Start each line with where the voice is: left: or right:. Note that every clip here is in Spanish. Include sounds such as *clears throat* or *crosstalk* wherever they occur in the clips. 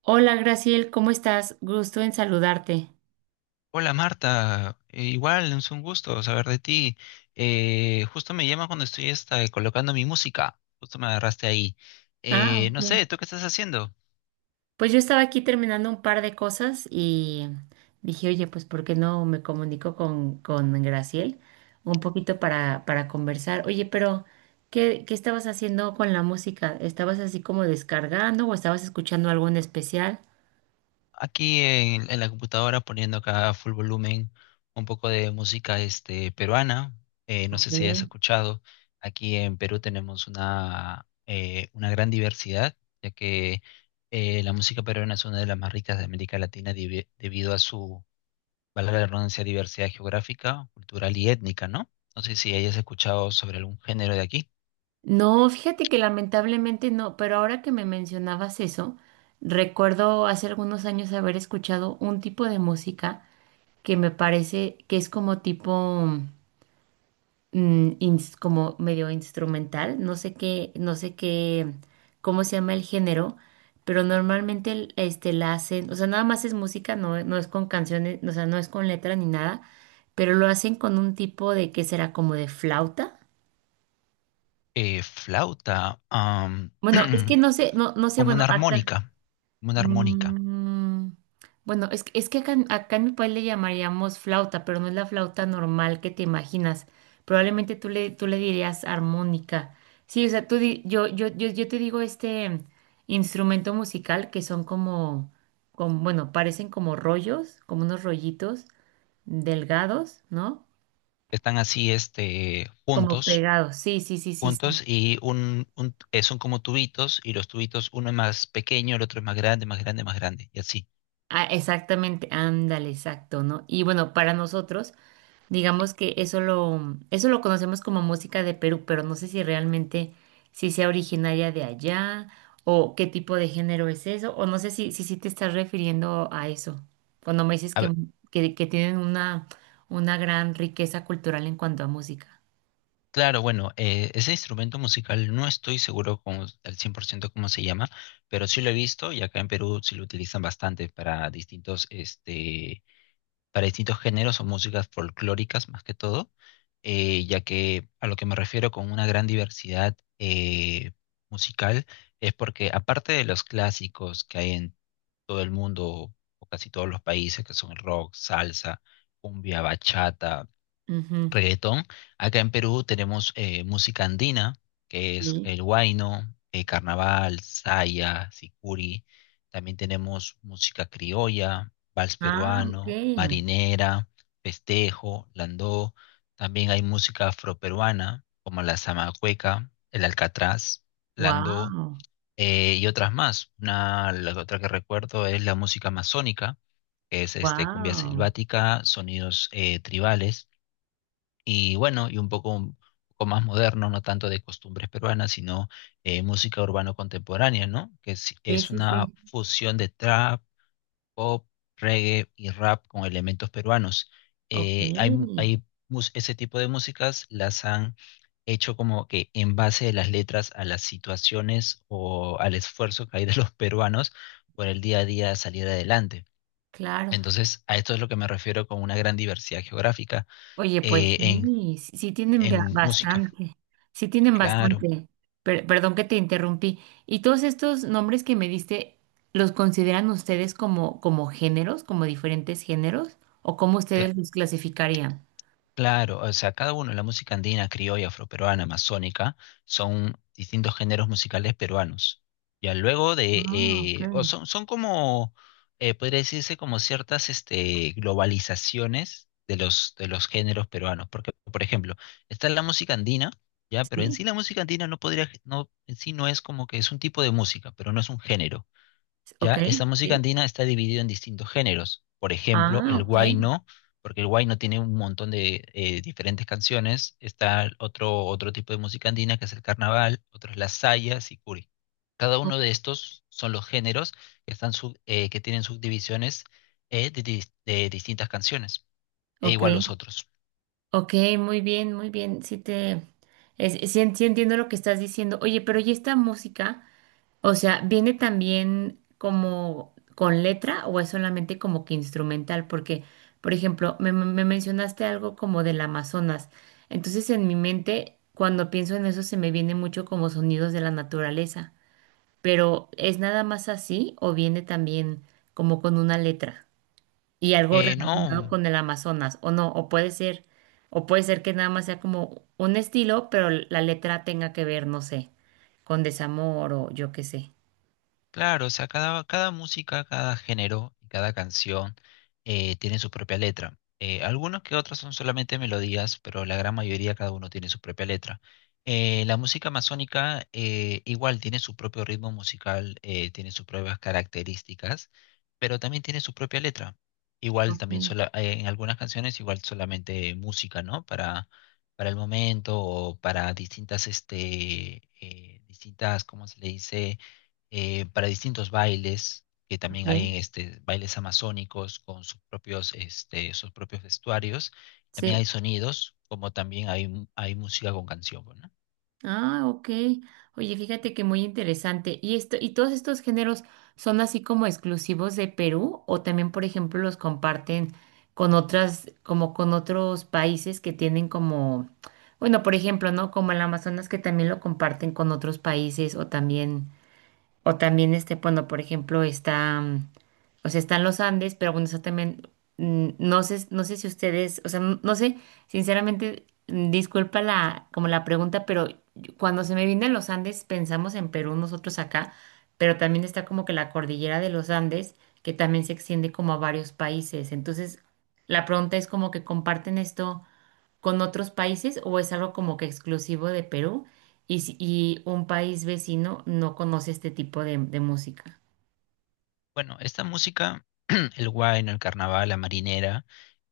right: Hola, Graciel, ¿cómo estás? Gusto en saludarte.
left: Hola Marta, igual es un gusto saber de ti. Justo me llama cuando estoy colocando mi música, justo me agarraste ahí.
right: Ah,
left: No
right: ok.
left: sé, ¿tú qué estás haciendo?
right: Pues yo estaba aquí terminando un par de cosas y dije, oye, pues ¿por qué no me comunico con Graciel un poquito para conversar? Oye, pero ¿qué estabas haciendo con la música? ¿Estabas así como descargando o estabas escuchando algo en especial?
left: Aquí en la computadora poniendo acá a full volumen un poco de música peruana. No
right: Ok.
left: sé si has escuchado, aquí en Perú tenemos una gran diversidad, ya que la música peruana es una de las más ricas de América Latina debido a su, valga la redundancia, diversidad geográfica, cultural y étnica, ¿no? No sé si hayas escuchado sobre algún género de aquí.
right: No, fíjate que lamentablemente no, pero ahora que me mencionabas eso, recuerdo hace algunos años haber escuchado un tipo de música que me parece que es como tipo, como medio instrumental, no sé qué, no sé qué, cómo se llama el género, pero normalmente la hacen, o sea, nada más es música, no es con canciones, o sea, no es con letra ni nada, pero lo hacen con un tipo de que será como de flauta.
left: Flauta,
right: Bueno, es que
left: *clears throat*
right: no sé, no sé,
left: como una
right: bueno, acá.
left: armónica, como una armónica.
right: Mm, bueno, es que acá en mi país le llamaríamos flauta, pero no es la flauta normal que te imaginas. Probablemente tú le dirías armónica. Sí, o sea, yo te digo este instrumento musical que son como, como, bueno, parecen como rollos, como unos rollitos delgados, ¿no?
left: Están así,
right: Como
left: juntos,
right: pegados. Sí, sí, sí, sí, sí.
left: juntos y son como tubitos y los tubitos, uno es más pequeño, el otro es más grande, más grande, más grande, y así.
right: Ah, exactamente, ándale, exacto, ¿no? Y bueno, para nosotros. Digamos que eso lo conocemos como música de Perú, pero no sé si realmente si sea originaria de allá o qué tipo de género es eso, o no sé si, si, sí te estás refiriendo a eso, cuando me dices que tienen una gran riqueza cultural en cuanto a música.
left: Claro, bueno, ese instrumento musical no estoy seguro como, al 100% cómo se llama, pero sí lo he visto y acá en Perú sí lo utilizan bastante para distintos, para distintos géneros o músicas folclóricas más que todo, ya que a lo que me refiero con una gran diversidad musical es porque aparte de los clásicos que hay en todo el mundo o casi todos los países, que son el rock, salsa, cumbia, bachata,
right: Ujú.
left: reggaetón. Acá en Perú tenemos música andina, que es
right: Sí.
left: el huayno, carnaval, saya, sicuri. También tenemos música criolla, vals
right: Ah, ok.
left: peruano, marinera, festejo, landó. También hay música afroperuana, como la zamacueca, el alcatraz, landó,
right: Wow,
left: y otras más. Una, la otra que recuerdo es la música amazónica, que es cumbia
right: wow.
left: selvática, sonidos tribales y bueno, y un poco más moderno, no tanto de costumbres peruanas, sino música urbano contemporánea, ¿no? Que es,
right: Sí,
left: es
right: sí,
left: una
right: sí.
left: fusión de trap, pop, reggae y rap con elementos peruanos.
right: Ok,
left: Hay, mu- hay mus- Ese tipo de músicas las han hecho como que en base de las letras a las situaciones o al esfuerzo que hay de los peruanos por el día a día salir adelante.
right: claro.
left: Entonces, a esto es lo que me refiero con una gran diversidad geográfica
right: Oye, pues
left: eh, en,
right: sí, sí tienen ba-
left: en música.
right: bastante, sí tienen
left: Claro,
right: bastante. Per- perdón que te interrumpí. ¿Y todos estos nombres que me diste, los consideran ustedes como, como géneros, como diferentes géneros? ¿O cómo
left: cla-
right: ustedes los clasificarían?
left: claro, o sea, cada uno, la música andina, criolla, afroperuana, amazónica, son distintos géneros musicales peruanos. Ya luego de,
right: Ah, ok.
left: o son, son como, podría decirse como ciertas, globalizaciones de los géneros peruanos, porque, por ejemplo, está la música andina, ya, pero en
right: Sí,
left: sí la música andina no podría, no, en sí no es como que es un tipo de música, pero no es un género. Ya,
right: ok,
left: esta música
right: sí.
left: andina está dividida en distintos géneros. Por ejemplo,
right: Ah,
left: el
right: ok.
left: huayno, porque el huayno tiene un montón de diferentes canciones. Está otro, otro tipo de música andina que es el carnaval, otro es la saya, sicuri. Cada
right: o-
left: uno de estos son los géneros que tienen subdivisiones de distintas canciones, e
right: Ok,
left: igual los otros.
right: ok, muy bien, muy bien. Sí te, es- sí en- sí entiendo lo que estás diciendo. Oye, pero ¿y esta música? O sea, ¿viene también como con letra o es solamente como que instrumental? Porque, por ejemplo, me mencionaste algo como del Amazonas. Entonces, en mi mente, cuando pienso en eso, se me viene mucho como sonidos de la naturaleza. Pero, ¿es nada más así o viene también como con una letra y algo
left: No.
right: relacionado con el Amazonas? O no, o puede ser que nada más sea como un estilo, pero la letra tenga que ver, no sé, con desamor o yo qué sé.
left: Claro, o sea, cada, cada música, cada género y cada canción tiene su propia letra. Algunos que otros son solamente melodías, pero la gran mayoría cada uno tiene su propia letra. La música amazónica igual tiene su propio ritmo musical, tiene sus propias características, pero también tiene su propia letra. Igual también
right: Ok,
left: sola- eh, en algunas canciones igual solamente música, ¿no? Para el momento o para distintas, distintas, ¿cómo se le dice? Para distintos bailes, que
right: ok,
left: también hay bailes amazónicos con sus propios, sus propios vestuarios. También
right: sí.
left: hay sonidos, como también hay música con canción, pues, ¿no?
right: Ah, ok. Oye, fíjate que muy interesante. ¿Y esto, y todos estos géneros son así como exclusivos de Perú o también, por ejemplo, los comparten con otras, como con otros países que tienen como, bueno, por ejemplo, ¿no? Como el Amazonas que también lo comparten con otros países o también. O también, este, bueno, por ejemplo, está, o sea, están los Andes, pero bueno, eso también, no sé, no sé si ustedes, o sea, n- no sé, sinceramente, disculpa la, como la pregunta, pero yo- cuando se me vienen los Andes, pensamos en Perú, nosotros acá, pero también está como que la cordillera de los Andes, que también se extiende como a varios países. Entonces, la pregunta es como que comparten esto con otros países o es algo como que exclusivo de Perú y, si- y un país vecino no conoce este tipo de música?
left: Bueno, esta música, *clears throat* el huayno, el carnaval, la marinera,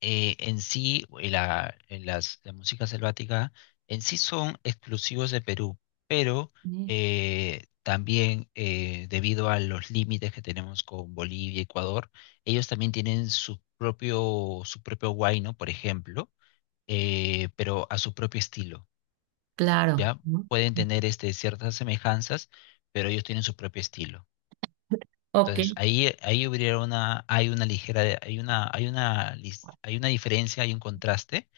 left: en sí, la música selvática, en sí son exclusivos de Perú, pero
right: Mm.
left: también debido a los límites que tenemos con Bolivia y Ecuador, ellos también tienen su propio huayno, por ejemplo, pero a su propio estilo,
right: Claro.
left: ¿ya?
right: ¿No?
left: Pueden tener ciertas semejanzas, pero ellos tienen su propio estilo.
right: Ok,
left: Entonces, ahí, ahí hubiera una, hay una ligera, hay una, lis- hay una diferencia, hay un contraste,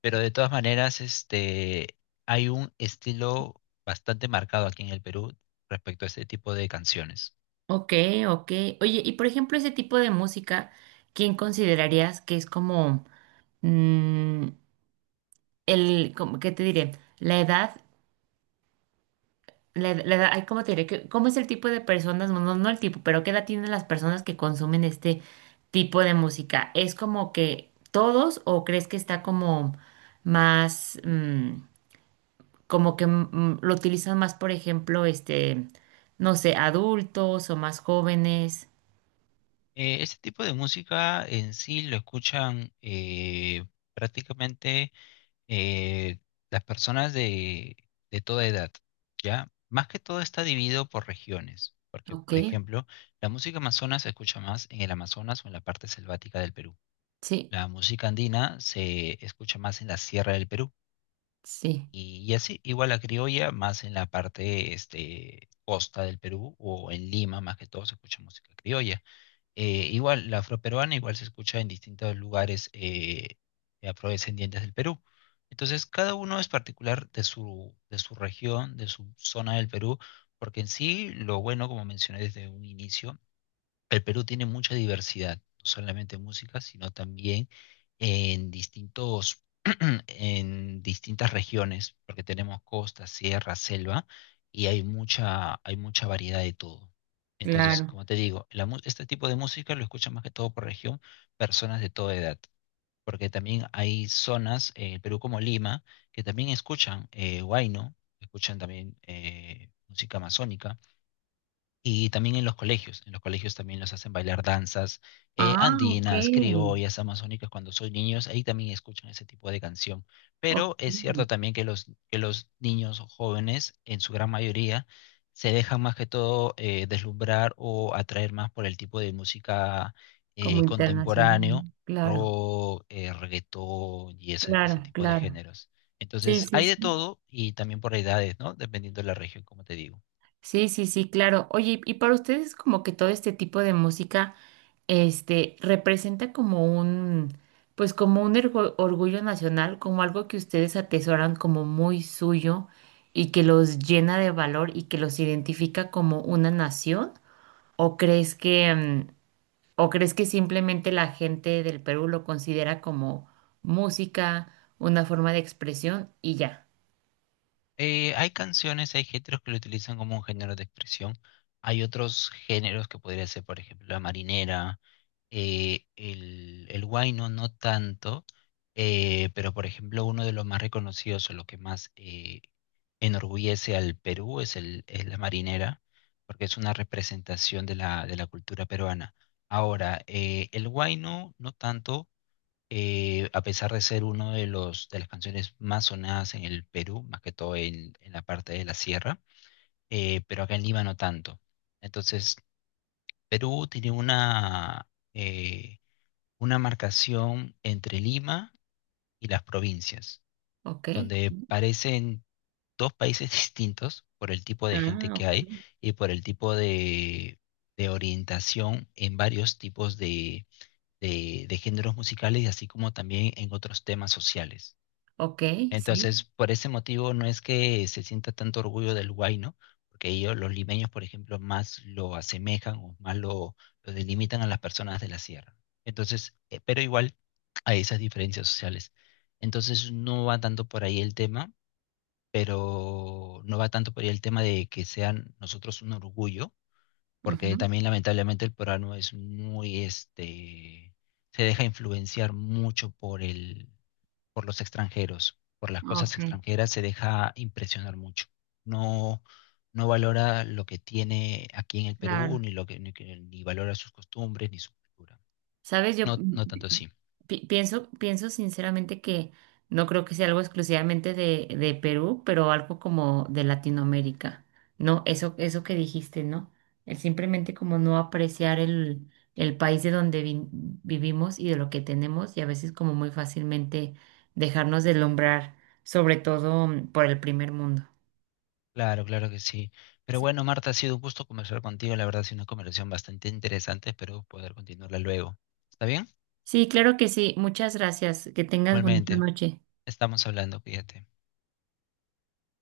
left: pero de todas maneras, hay un estilo bastante marcado aquí en el Perú respecto a este tipo de canciones.
right: ok, ok. Oye, y por ejemplo, ese tipo de música, ¿quién considerarías que es como mm, el, como, ¿qué te diré? La edad. La, ed- la ay, ¿cómo te diré? ¿Qué- ¿Cómo es el tipo de personas? No, no, no el tipo, pero ¿qué edad tienen las personas que consumen este tipo de música? ¿Es como que todos o crees que está como más, como que lo utilizan más, por ejemplo, este, no sé, adultos o más jóvenes?
left: Este tipo de música en sí lo escuchan prácticamente eh, las personas de toda edad, ¿ya? Más que todo está dividido por regiones, porque,
right: Ok,
left: por ejemplo, la música amazona se escucha más en el Amazonas o en la parte selvática del Perú.
right: sí,
left: La música andina se escucha más en la sierra del Perú.
right: sí.
left: Y así, igual la criolla más en la parte este, costa del Perú o en Lima, más que todo se escucha música criolla. Igual, la afroperuana igual se escucha en distintos lugares de afrodescendientes del Perú. Entonces, cada uno es particular de su región, de su zona del Perú, porque en sí, lo bueno, como mencioné desde un inicio, el Perú tiene mucha diversidad, no solamente en música, sino también en distintos, *clears throat* en distintas regiones, porque tenemos costa, sierra, selva, y hay mucha variedad de todo. Entonces,
right: Claro.
left: como te digo, este tipo de música lo escuchan más que todo por región personas de toda edad, porque también hay zonas en el Perú como Lima que también escuchan huayno, escuchan también música amazónica y también en los colegios también los hacen bailar danzas
right: Ah, ok.
left: andinas, criollas, amazónicas, cuando son niños, ahí también escuchan ese tipo de canción.
right: Ok,
left: Pero es cierto también que los niños o jóvenes, en su gran mayoría, se dejan más que todo deslumbrar o atraer más por el tipo de música
right: como
left: contemporáneo,
right: internacional. Claro,
left: rock, reggaetón y ese
right: claro,
left: tipo de
right: claro.
left: géneros.
right: Sí,
left: Entonces,
right: sí,
left: hay
right: sí.
left: de todo y también por edades, ¿no? Dependiendo de la región, como te digo.
right: Sí, sí, sí, claro. Oye, y para ustedes como que todo este tipo de música, este, representa como un, pues como un ergo- orgullo nacional, como algo que ustedes atesoran como muy suyo y que los llena de valor y que los identifica como una nación, ¿o crees que, o crees que simplemente la gente del Perú lo considera como música, una forma de expresión y ya?
left: Hay canciones, hay géneros que lo utilizan como un género de expresión. Hay otros géneros que podría ser, por ejemplo, la marinera, el huayno no tanto, pero por ejemplo uno de los más reconocidos o lo que más enorgullece al Perú es la marinera, porque es una representación de la cultura peruana. Ahora, el huayno no tanto, a pesar de ser uno de los de las canciones más sonadas en el Perú, más que todo en la parte de la sierra, pero acá en Lima no tanto. Entonces, Perú tiene eh, una marcación entre Lima y las provincias,
right: ¿Ok?
left: donde parecen dos países *laughs* distintos por el tipo de gente
right: Ah,
left: que hay
right: ok.
left: y por el tipo de orientación en varios tipos de, de géneros musicales, así como también en otros temas sociales.
right: ¿Ok? Sí.
left: Entonces, por ese motivo no es que se sienta tanto orgullo del huayno, porque ellos, los limeños, por ejemplo, más lo asemejan o más lo delimitan a las personas de la sierra. Entonces, pero igual hay esas diferencias sociales. Entonces, no va tanto por ahí el tema, pero no va tanto por ahí el tema de que sean nosotros un orgullo, porque también lamentablemente el peruano es muy, se deja influenciar mucho por los extranjeros, por las cosas
right: Ok,
left: extranjeras, se deja impresionar mucho. No, no valora lo que tiene aquí en el Perú,
right: claro.
left: ni lo que- ni valora sus costumbres, ni su cultura.
right: Sabes, yo
left: No, no tanto así.
right: pienso sinceramente que no creo que sea algo exclusivamente de Perú, pero algo como de Latinoamérica. No, eso que dijiste, ¿no? El simplemente como no apreciar el país de donde vi- vivimos y de lo que tenemos, y a veces como muy fácilmente dejarnos deslumbrar, sobre todo por el primer mundo.
left: Claro, claro que sí. Pero
right: Sí,
left: bueno, Marta, ha sido un gusto conversar contigo. La verdad, ha sido una conversación bastante interesante. Espero poder continuarla luego. ¿Está bien?
right: sí, claro que sí. Muchas gracias. Que tengas bonita
left: Igualmente,
right: noche.
left: estamos hablando, cuídate.